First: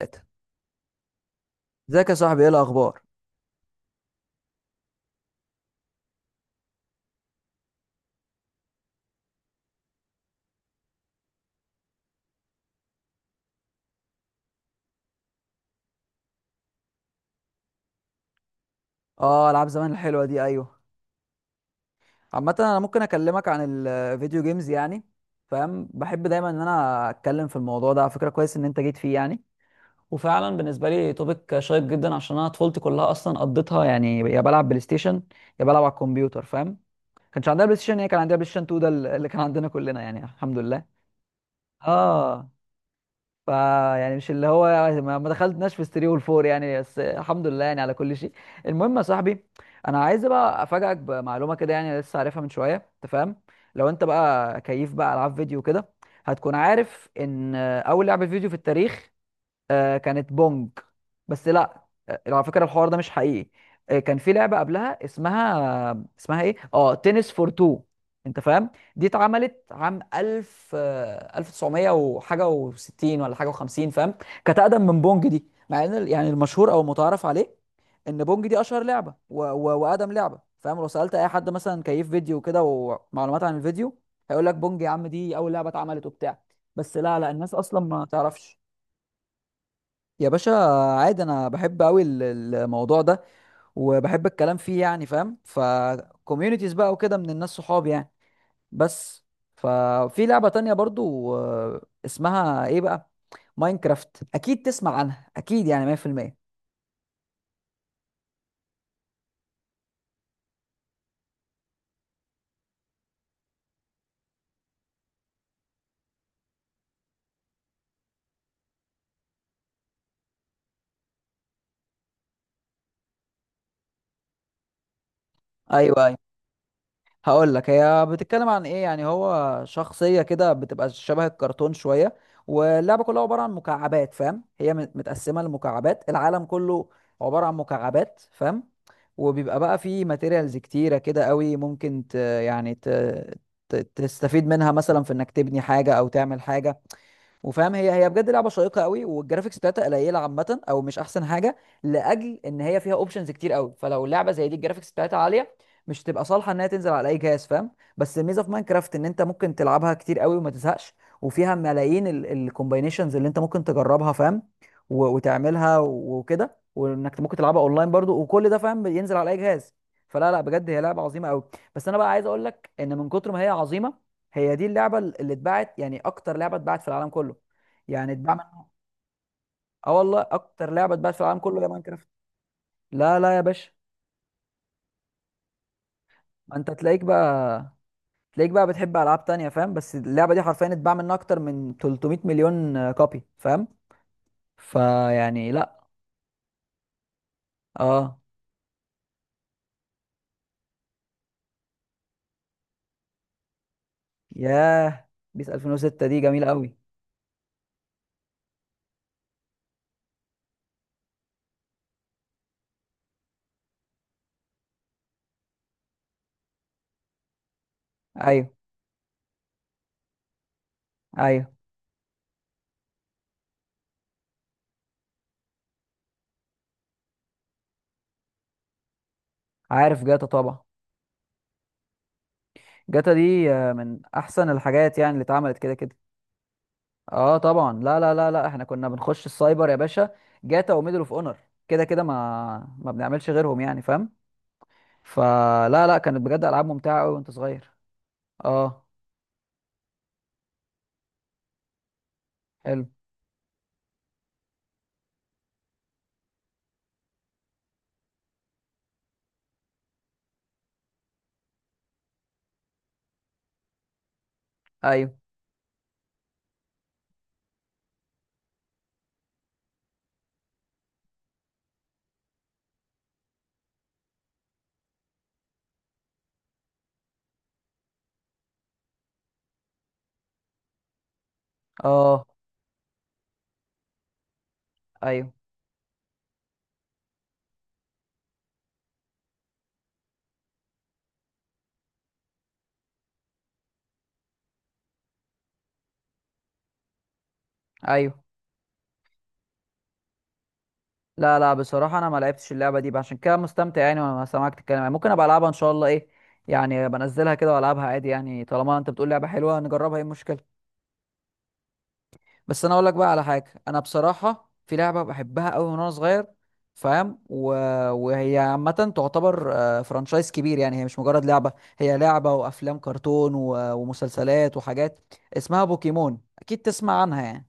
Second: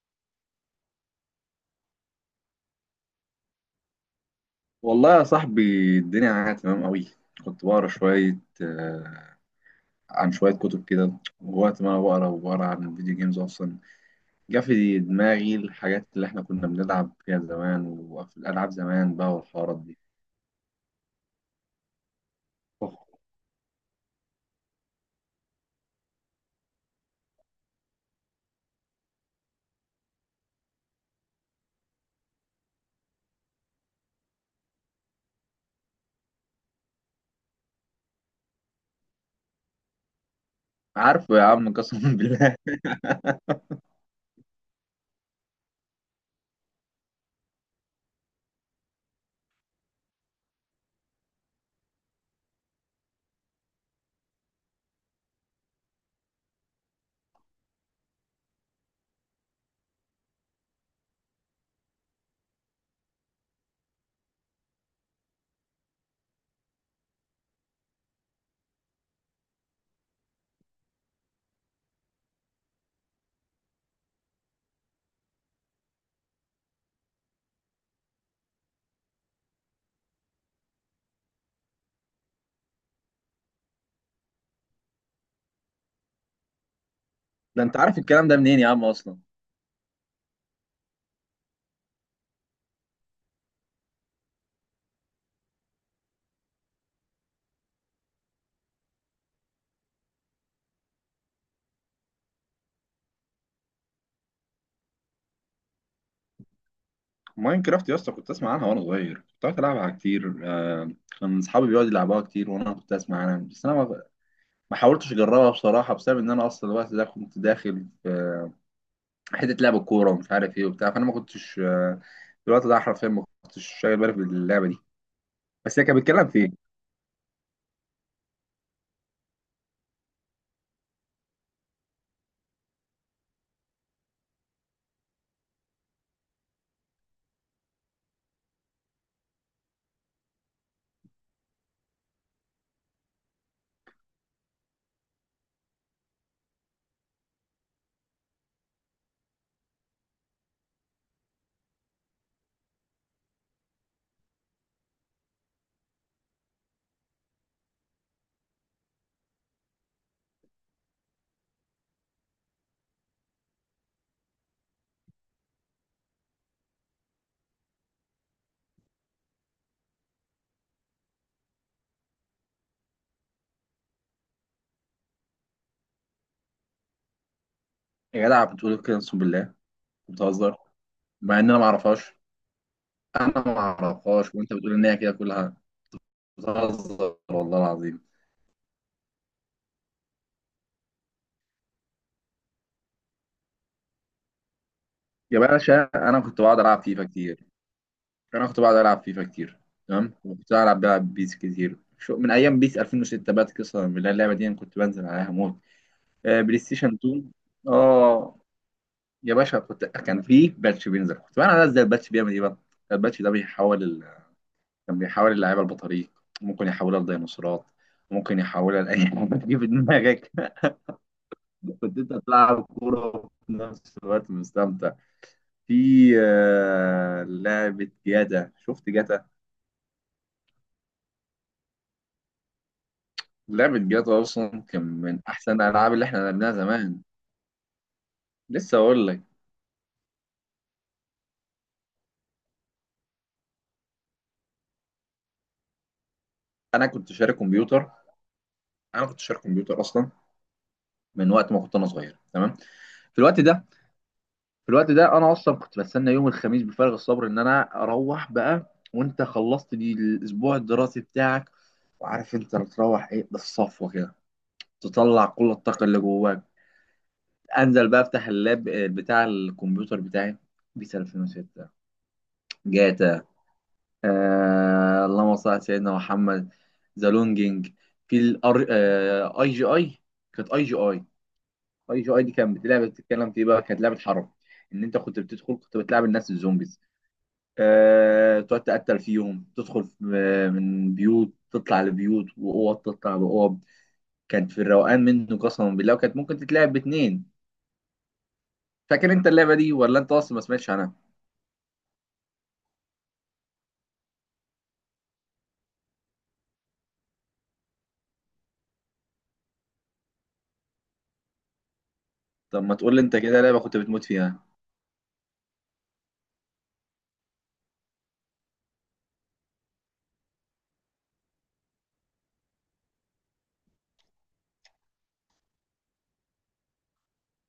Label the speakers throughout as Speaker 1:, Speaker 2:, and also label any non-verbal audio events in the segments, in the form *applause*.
Speaker 1: تلاتة. ازيك يا صاحبي، ايه الاخبار؟
Speaker 2: والله يا صاحبي، الدنيا معايا تمام قوي. كنت بقرا شوية عن شوية كتب كده. ووقت ما أنا بقرا وبقرا عن الفيديو جيمز أصلا جه في دماغي الحاجات اللي إحنا كنا بنلعب فيها زمان، وفي الألعاب زمان بقى
Speaker 1: اه، العاب
Speaker 2: والحوارات
Speaker 1: زمان
Speaker 2: دي.
Speaker 1: الحلوه دي، ايوه. عامه انا ممكن اكلمك عن الفيديو جيمز يعني، فاهم. بحب دايما ان انا اتكلم في الموضوع ده على فكره، كويس ان انت جيت فيه يعني. وفعلا بالنسبه لي توبيك شيق جدا، عشان انا طفولتي كلها اصلا قضيتها يعني يا بلعب بلاي ستيشن يا بلعب على الكمبيوتر، فاهم. كانش عندنا بلاي ستيشن، هي كان عندنا بلاي ستيشن 2، ده اللي كان عندنا كلنا يعني، الحمد لله.
Speaker 2: عارفه يا عم، قسما *laughs*
Speaker 1: اه
Speaker 2: بالله.
Speaker 1: فا يعني مش اللي هو ما دخلتناش في الثري والفور يعني، بس الحمد لله يعني على كل شيء. المهم يا صاحبي، انا عايز بقى افاجئك بمعلومه كده، يعني لسه عارفها من شويه، انت فاهم. لو انت بقى كيف بقى العاب فيديو كده، هتكون عارف ان اول لعبه فيديو في التاريخ كانت بونج. بس لا. على فكره الحوار ده مش حقيقي. كان في لعبه قبلها اسمها ايه، تنس فور تو، انت فاهم. دي اتعملت عام 1000، 1900 وحاجه و60، ولا حاجه و50، فاهم. كانت اقدم من بونج دي، مع ان يعني المشهور او المتعارف عليه ان بونج دي اشهر لعبه واقدم لعبه، فاهم. لو سالت اي حد مثلا كيف فيديو كده ومعلومات عن الفيديو، هيقول لك بونج يا عم، دي اول لعبه اتعملت وبتاع. بس لا لا، الناس
Speaker 2: ده أنت
Speaker 1: اصلا
Speaker 2: عارف
Speaker 1: ما
Speaker 2: الكلام ده
Speaker 1: تعرفش.
Speaker 2: منين يا عم أصلا؟
Speaker 1: يا باشا، عادي انا بحب قوي الموضوع ده، وبحب الكلام فيه يعني، فاهم. فكوميونيتيز بقى وكده من الناس صحابي يعني. بس ففي لعبة تانية برضو، اسمها ايه بقى؟ ماينكرافت اكيد تسمع عنها، اكيد يعني 100%.
Speaker 2: ماينكرافت يا اسطى، كنت أسمع عنها وأنا صغير، كنت قاعد ألعبها كتير كان أصحابي بيقعدوا يلعبوها كتير وأنا كنت أسمع عنها، بس أنا ما حاولتش أجربها بصراحة، بسبب إن أنا أصلا الوقت ده كنت داخل في حته لعب الكوره ومش عارف ايه وبتاع، فانا ما كنتش في الوقت ده حرفيا ما كنتش شايل بالي باللعبه دي. بس هي كانت
Speaker 1: ايوه،
Speaker 2: بتتكلم في ايه؟
Speaker 1: هقول لك هي بتتكلم عن ايه يعني. هو شخصية كده بتبقى شبه الكرتون شوية، واللعبة كلها عبارة عن مكعبات، فاهم. هي متقسمة لمكعبات، العالم كله عبارة عن مكعبات، فاهم. وبيبقى بقى فيه ماتيريالز كتيرة كده قوي، ممكن يعني تستفيد منها مثلا في انك تبني حاجة او تعمل حاجة، وفاهم. هي بجد لعبه شيقه قوي، والجرافيكس بتاعتها قليله عامه، او مش احسن حاجه، لاجل ان هي فيها اوبشنز كتير قوي. فلو لعبه زي دي الجرافيكس بتاعتها عاليه، مش تبقى صالحه انها تنزل على اي جهاز، فاهم. بس الميزه في ماينكرافت ان انت ممكن تلعبها كتير قوي وما تزهقش، وفيها ملايين الكومباينيشنز اللي انت ممكن تجربها، فاهم. وتعملها وكده، وانك ممكن تلعبها اونلاين برضو وكل ده، فاهم، ينزل على اي جهاز. فلا لا، بجد هي لعبه عظيمه قوي. بس انا بقى عايز اقول لك ان من كتر ما هي عظيمه، هي دي اللعبه اللي اتباعت يعني اكتر لعبه اتباعت في العالم كله. يعني
Speaker 2: يا
Speaker 1: اتباع
Speaker 2: جدع
Speaker 1: منها،
Speaker 2: بتقول كده؟ اقسم بالله
Speaker 1: اه والله،
Speaker 2: بتهزر؟
Speaker 1: اكتر لعبه اتباعت في العالم
Speaker 2: مع ان انا
Speaker 1: كله
Speaker 2: ما
Speaker 1: هي ماينكرافت.
Speaker 2: اعرفهاش.
Speaker 1: لا لا يا
Speaker 2: انا ما
Speaker 1: باشا.
Speaker 2: اعرفهاش وانت بتقول ان هي كده كلها.
Speaker 1: ما انت تلاقيك
Speaker 2: بتهزر والله
Speaker 1: بقى
Speaker 2: العظيم.
Speaker 1: بتحب العاب تانية، فاهم. بس اللعبه دي حرفيا اتباع منها اكتر من 300 مليون كوبي، فاهم.
Speaker 2: يا
Speaker 1: فيعني لا.
Speaker 2: باشا،
Speaker 1: اه.
Speaker 2: انا كنت بقعد العب فيفا كتير، تمام. وكنت العب بلعب بيس كتير شو من ايام بيس 2006، بقت قصه من اللعبه دي، انا كنت بنزل
Speaker 1: ياه،
Speaker 2: عليها
Speaker 1: بيس
Speaker 2: موت.
Speaker 1: 2006 دي جميله
Speaker 2: بلاي
Speaker 1: قوي.
Speaker 2: ستيشن 2. اه يا باشا، كنت كان في باتش بينزل، كنت بقى انا ازاي الباتش بيعمل ايه بقى. الباتش ده بيحول كان بيحول اللعيبه لبطاريق، ممكن يحولها لديناصورات، ممكن
Speaker 1: ايوه،
Speaker 2: يحولها لاي حاجه *laughs* تيجي في دماغك.
Speaker 1: ايوه،
Speaker 2: *laughs* كنت انت بتلعب كوره وفي نفس الوقت مستمتع. في لعبه جاتا، شفت جاتا؟
Speaker 1: عارف جاتا طبعا. جاتا دي
Speaker 2: لعبه
Speaker 1: من
Speaker 2: جاتا
Speaker 1: احسن
Speaker 2: اصلا كان
Speaker 1: الحاجات يعني
Speaker 2: من
Speaker 1: اللي
Speaker 2: احسن
Speaker 1: اتعملت كده
Speaker 2: الالعاب
Speaker 1: كده.
Speaker 2: اللي احنا لعبناها زمان.
Speaker 1: اه طبعا، لا لا لا لا، احنا
Speaker 2: لسه
Speaker 1: كنا
Speaker 2: اقول لك.
Speaker 1: بنخش السايبر يا باشا. جاتا وميدل اوف اونر كده كده، ما بنعملش غيرهم يعني، فاهم. فلا لا، كانت بجد العاب
Speaker 2: انا
Speaker 1: ممتعه
Speaker 2: كنت
Speaker 1: قوي وانت
Speaker 2: شاري
Speaker 1: صغير.
Speaker 2: كمبيوتر
Speaker 1: اه.
Speaker 2: انا كنت شاري كمبيوتر اصلا من وقت ما كنت انا صغير، تمام.
Speaker 1: حلو.
Speaker 2: في الوقت ده في الوقت ده انا اصلا كنت بستنى يوم الخميس بفارغ الصبر ان انا اروح بقى، وانت خلصت دي الاسبوع الدراسي بتاعك وعارف انت بتروح ايه بالصفوه كده،
Speaker 1: ايوه.
Speaker 2: تطلع كل الطاقه اللي جواك. انزل بقى افتح اللاب بتاع الكمبيوتر بتاعي. بيس 2006، جاتا، آه اللهم صل على سيدنا محمد، ذا لونجينج، في الار اي جي اي، كانت اي جي اي. اي جي اي
Speaker 1: اه،
Speaker 2: دي كانت بتلعب بتتكلم في إيه بقى؟ كانت لعبه حرب، ان انت كنت
Speaker 1: ايوه،
Speaker 2: بتدخل كنت بتلعب الناس الزومبيز، تقعد تقتل فيهم، تدخل من بيوت تطلع لبيوت، وأوض تطلع بأوض. كانت في الروقان منه قسما بالله، وكانت ممكن تتلعب باتنين.
Speaker 1: ايوه.
Speaker 2: فاكر انت اللعبة دي ولا انت اصلا ما سمعتش عنها؟
Speaker 1: لا لا، بصراحه انا ما لعبتش اللعبه دي بقى، عشان كده مستمتع يعني وانا سامعك تتكلم، يعني ممكن ابقى العبها ان شاء الله، ايه يعني، بنزلها كده والعبها عادي، يعني طالما انت بتقول لعبه حلوه نجربها، ايه المشكله.
Speaker 2: طب
Speaker 1: بس انا
Speaker 2: ما
Speaker 1: اقول لك
Speaker 2: تقول لي
Speaker 1: بقى
Speaker 2: انت
Speaker 1: على
Speaker 2: كده
Speaker 1: حاجه،
Speaker 2: لعبة كنت
Speaker 1: انا
Speaker 2: بتموت فيها.
Speaker 1: بصراحه في لعبه بحبها قوي من وانا صغير، فاهم. وهي عامه تعتبر فرانشايز كبير، يعني هي مش مجرد لعبه، هي لعبه وافلام كرتون ومسلسلات وحاجات. اسمها بوكيمون، اكيد تسمع عنها يعني.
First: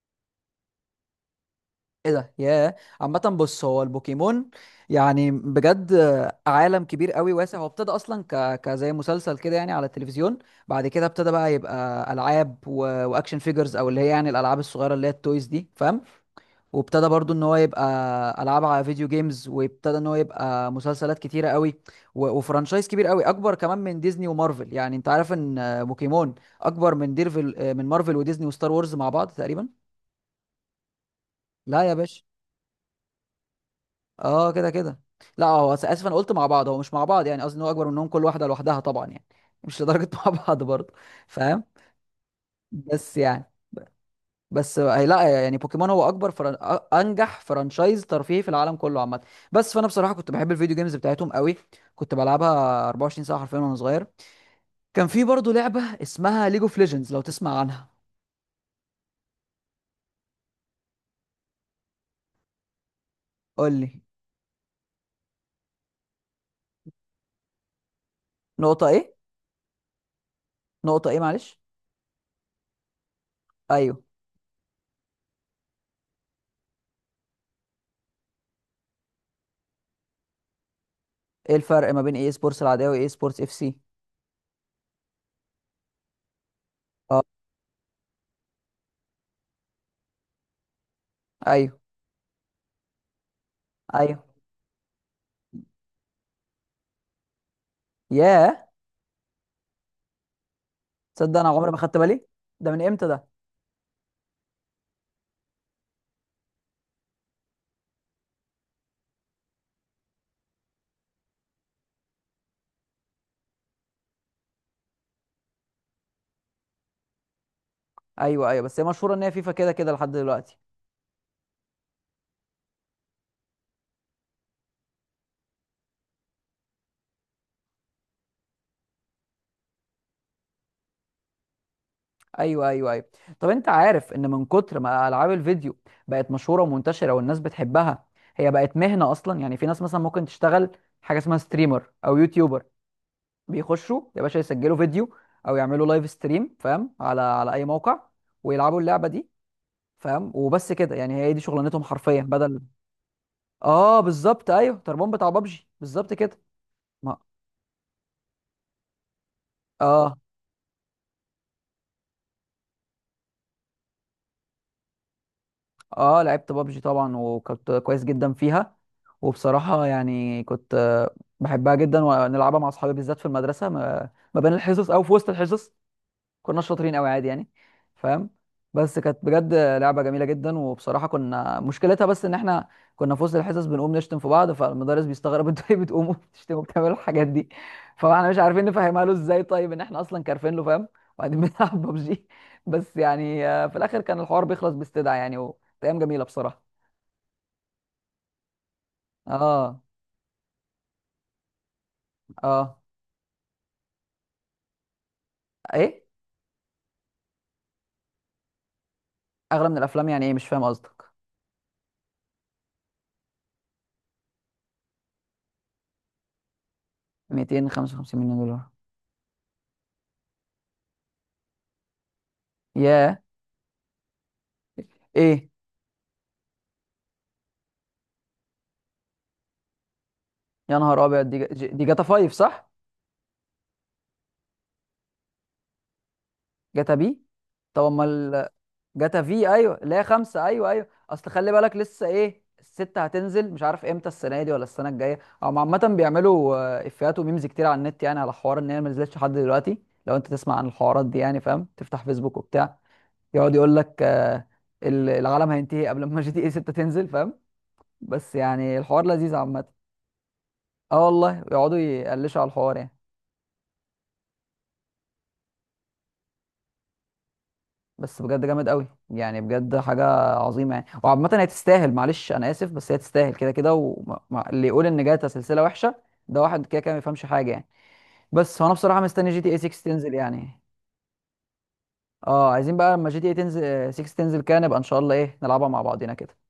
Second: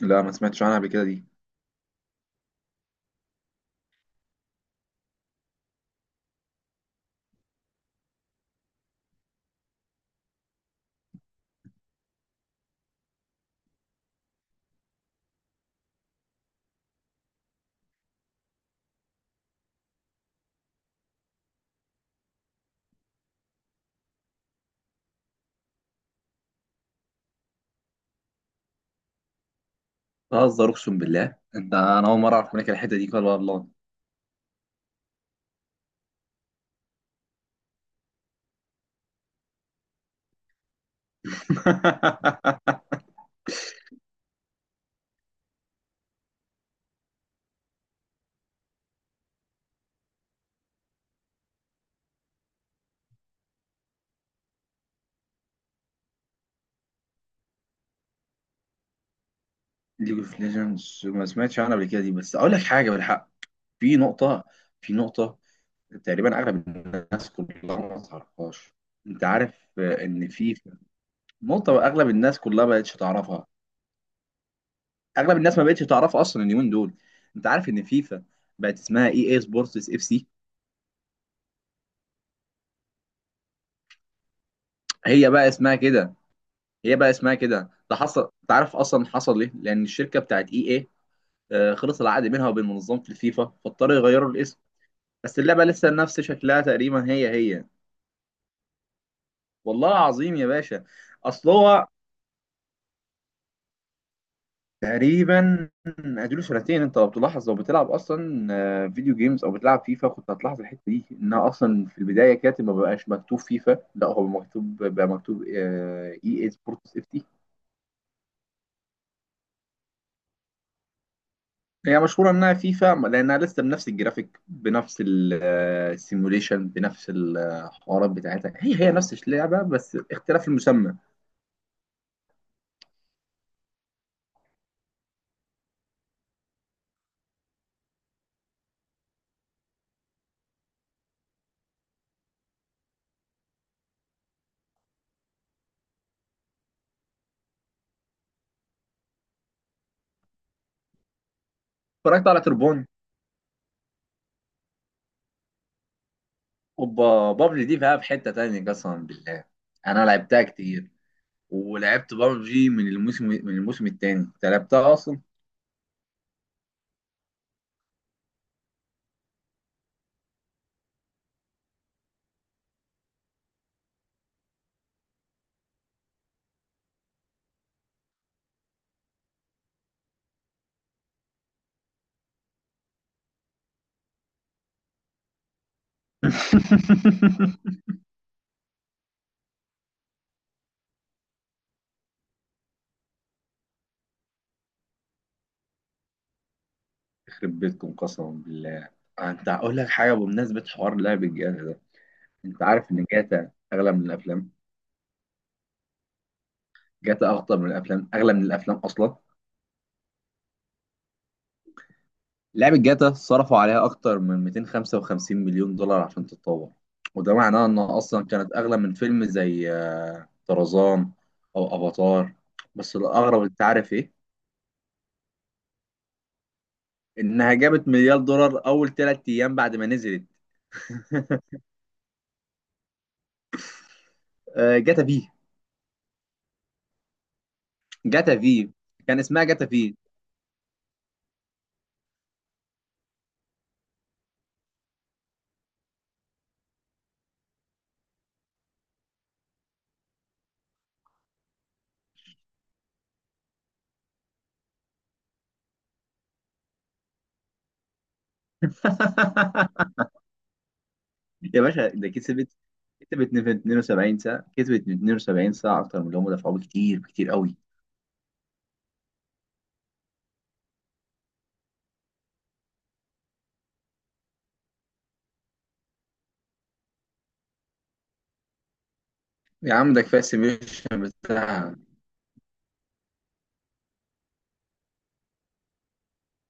Speaker 2: لا ما سمعتش عنها قبل كده دي.
Speaker 1: ايه ده يا! عامه بص، هو البوكيمون يعني بجد عالم كبير قوي واسع. هو ابتدى اصلا كزي مسلسل كده يعني على التلفزيون. بعد كده ابتدى بقى يبقى العاب واكشن فيجرز، او اللي هي يعني الالعاب الصغيره اللي هي التويز دي، فاهم. وابتدى برضو ان هو يبقى العاب على فيديو جيمز، وابتدى ان هو يبقى مسلسلات كتيره قوي وفرانشايز كبير قوي، اكبر كمان من ديزني ومارفل. يعني انت عارف ان بوكيمون اكبر من ديرفل آه، من مارفل وديزني وستار وورز مع بعض تقريبا.
Speaker 2: بهزر اقسم بالله، انت
Speaker 1: لا يا
Speaker 2: انا اول
Speaker 1: باشا.
Speaker 2: مرة اعرف منك الحتة دي، قال والله.
Speaker 1: اه كده كده. لا، هو اسف، انا قلت مع بعض، هو مش مع بعض يعني، قصدي ان هو اكبر منهم كل واحده لوحدها طبعا يعني، مش لدرجه *laughs* مع بعض برضه، فاهم.
Speaker 2: *laughs*
Speaker 1: بس يعني، بس هي لا يعني، بوكيمون هو اكبر انجح فرانشايز ترفيهي في العالم كله عامه. بس فانا بصراحه كنت بحب الفيديو جيمز بتاعتهم قوي، كنت بلعبها 24 ساعه حرفيا وانا صغير. كان في برضه لعبه اسمها ليج اوف ليجندز، لو تسمع عنها.
Speaker 2: ليج اوف ليجندز ما سمعتش عنها قبل كده دي، بس اقول لك حاجة بالحق.
Speaker 1: قول
Speaker 2: في
Speaker 1: لي.
Speaker 2: نقطة في نقطة تقريبا اغلب الناس كلها ما تعرفهاش.
Speaker 1: نقطه ايه؟
Speaker 2: انت عارف ان في
Speaker 1: نقطه ايه، معلش؟
Speaker 2: نقطه اغلب الناس كلها ما بقتش تعرفها.
Speaker 1: ايوه.
Speaker 2: اغلب الناس ما بقتش تعرف اصلا اليومين دول. انت عارف ان فيفا بقت اسمها اي اي سبورتس اف سي؟
Speaker 1: ايه الفرق ما بين اي سبورتس العاديه واي سبورتس اف سي؟
Speaker 2: هي بقى اسمها كده هي بقى
Speaker 1: اه.
Speaker 2: اسمها كده. ده حصل، انت عارف اصلا حصل ليه؟ لان الشركه بتاعت اي اي
Speaker 1: ايوه
Speaker 2: خلص العقد منها وبين منظمه الفيفا، فاضطروا
Speaker 1: ايوه.
Speaker 2: يغيروا الاسم. بس اللعبه لسه نفس شكلها تقريبا، هي هي.
Speaker 1: ياه،
Speaker 2: والله العظيم يا باشا.
Speaker 1: تصدق انا
Speaker 2: اصل
Speaker 1: عمري ما
Speaker 2: هو
Speaker 1: خدت بالي. ده من امتى ده؟
Speaker 2: تقريبا اديله سنتين. انت لو بتلاحظ لو بتلعب اصلا فيديو جيمز او بتلعب فيفا كنت هتلاحظ الحته دي، انها اصلا في البدايه كانت ما بقاش مكتوب فيفا، لا هو مكتوب بقى مكتوب اي اي سبورتس اف تي.
Speaker 1: ايوه ايوه، بس هي مشهوره ان هي فيفا كده كده لحد دلوقتي.
Speaker 2: هي مشهوره انها فيفا لانها لسه بنفس الجرافيك، بنفس السيموليشن، بنفس الحوارات بتاعتها، هي هي نفس اللعبه بس اختلاف المسمى.
Speaker 1: ايوه ايوه ايوه. طب انت عارف ان من كتر ما العاب الفيديو بقت مشهوره ومنتشره والناس بتحبها، هي بقت مهنه اصلا. يعني في ناس مثلا ممكن تشتغل حاجه اسمها ستريمر او يوتيوبر، بيخشوا يا باشا يسجلوا فيديو او يعملوا لايف ستريم، فاهم، على اي موقع، ويلعبوا اللعبه دي، فاهم، وبس كده يعني، هي دي شغلانتهم حرفيا
Speaker 2: اتفرجت على
Speaker 1: بدل.
Speaker 2: تربون.
Speaker 1: اه بالظبط، ايوه تربون بتاع بابجي بالظبط كده. ما
Speaker 2: اوبا بابجي دي بقى في حته تانيه قسما بالله. انا
Speaker 1: اه.
Speaker 2: لعبتها كتير. ولعبت بابجي من الموسم الثاني. انت لعبتها اصلا؟
Speaker 1: اه لعبت بابجي طبعا، وكنت كويس جدا فيها، وبصراحة يعني كنت بحبها جدا، ونلعبها مع اصحابي بالذات في المدرسة ما بين الحصص او في وسط الحصص، كنا شاطرين قوي عادي يعني، فاهم. بس كانت بجد لعبه جميله جدا، وبصراحه كنا مشكلتها بس ان احنا كنا في وسط الحصص بنقوم نشتم في بعض، فالمدرس بيستغرب *laughs* انتوا ليه بتقوموا بتشتموا بتعملوا الحاجات دي؟
Speaker 2: *laughs*
Speaker 1: فاحنا مش عارفين نفهمها له ازاي، طيب ان احنا اصلا كارفين له، فاهم. وبعدين بنلعب *laughs* ببجي. بس يعني في الاخر كان الحوار بيخلص باستدعاء يعني، وكانت ايام جميله بصراحه.
Speaker 2: يخرب بيتكم قسما بالله. انت هقول
Speaker 1: اه.
Speaker 2: لك حاجه بمناسبه حوار لعب الجاتا ده. انت
Speaker 1: اه.
Speaker 2: عارف ان جاتا اغلى من الافلام؟
Speaker 1: ايه
Speaker 2: جاتا اخطر من الافلام، اغلى من الافلام اصلا.
Speaker 1: اغلى من الافلام؟ يعني ايه، مش فاهم قصدك.
Speaker 2: لعبه جاتا صرفوا عليها اكتر من 255 مليون دولار عشان تتطور. وده معناه انها
Speaker 1: 255
Speaker 2: اصلا
Speaker 1: مليون
Speaker 2: كانت
Speaker 1: دولار!
Speaker 2: اغلى من فيلم زي طرزان او افاتار. بس
Speaker 1: ياه.
Speaker 2: الاغرب، انت عارف ايه؟
Speaker 1: ايه؟
Speaker 2: انها جابت مليار دولار اول 3 ايام بعد ما نزلت.
Speaker 1: يا نهار ابيض، دي دي جاتا 5 صح؟
Speaker 2: آه، جاتا في.
Speaker 1: جاتا بي، طب
Speaker 2: جاتا
Speaker 1: امال.
Speaker 2: في كان
Speaker 1: جاتا
Speaker 2: اسمها
Speaker 1: في،
Speaker 2: جاتا
Speaker 1: ايوه، اللي
Speaker 2: في.
Speaker 1: هي خمسه. ايوه ايوه، اصل خلي بالك، لسه ايه الستة هتنزل، مش عارف امتى، السنه دي ولا السنه الجايه. او عامه بيعملوا افيهات وميمز كتير على النت، يعني على حوار ان هي ما نزلتش لحد دلوقتي. لو انت تسمع عن الحوارات دي يعني، فاهم، تفتح فيسبوك وبتاع، يقعد يقول لك العالم هينتهي قبل ما *laughs* جي تي اي 6 تنزل، فاهم. بس يعني الحوار لذيذ عامه.
Speaker 2: *laughs*
Speaker 1: اه والله،
Speaker 2: يا
Speaker 1: يقعدوا
Speaker 2: باشا ده
Speaker 1: يقلشوا على
Speaker 2: كسبت
Speaker 1: الحوار يعني.
Speaker 2: كسبت 72 ساعة، أكتر من اللي هم دفعوه، كتير كتير قوي.
Speaker 1: بس بجد جامد قوي يعني، بجد حاجه عظيمه يعني. وعامه هي تستاهل، معلش انا اسف، بس هي تستاهل كده كده. واللي يقول ان جاتا سلسله وحشه، ده واحد كده كده ما يفهمش حاجه يعني. بس هو انا بصراحه مستني جي تي اي
Speaker 2: يا
Speaker 1: 6
Speaker 2: عم ده
Speaker 1: تنزل
Speaker 2: كفاية
Speaker 1: يعني.
Speaker 2: السيميوليشن بتاعها.
Speaker 1: اه، عايزين بقى لما جي تي اي تنزل 6 تنزل كده، نبقى ان شاء الله ايه نلعبها مع بعضينا كده.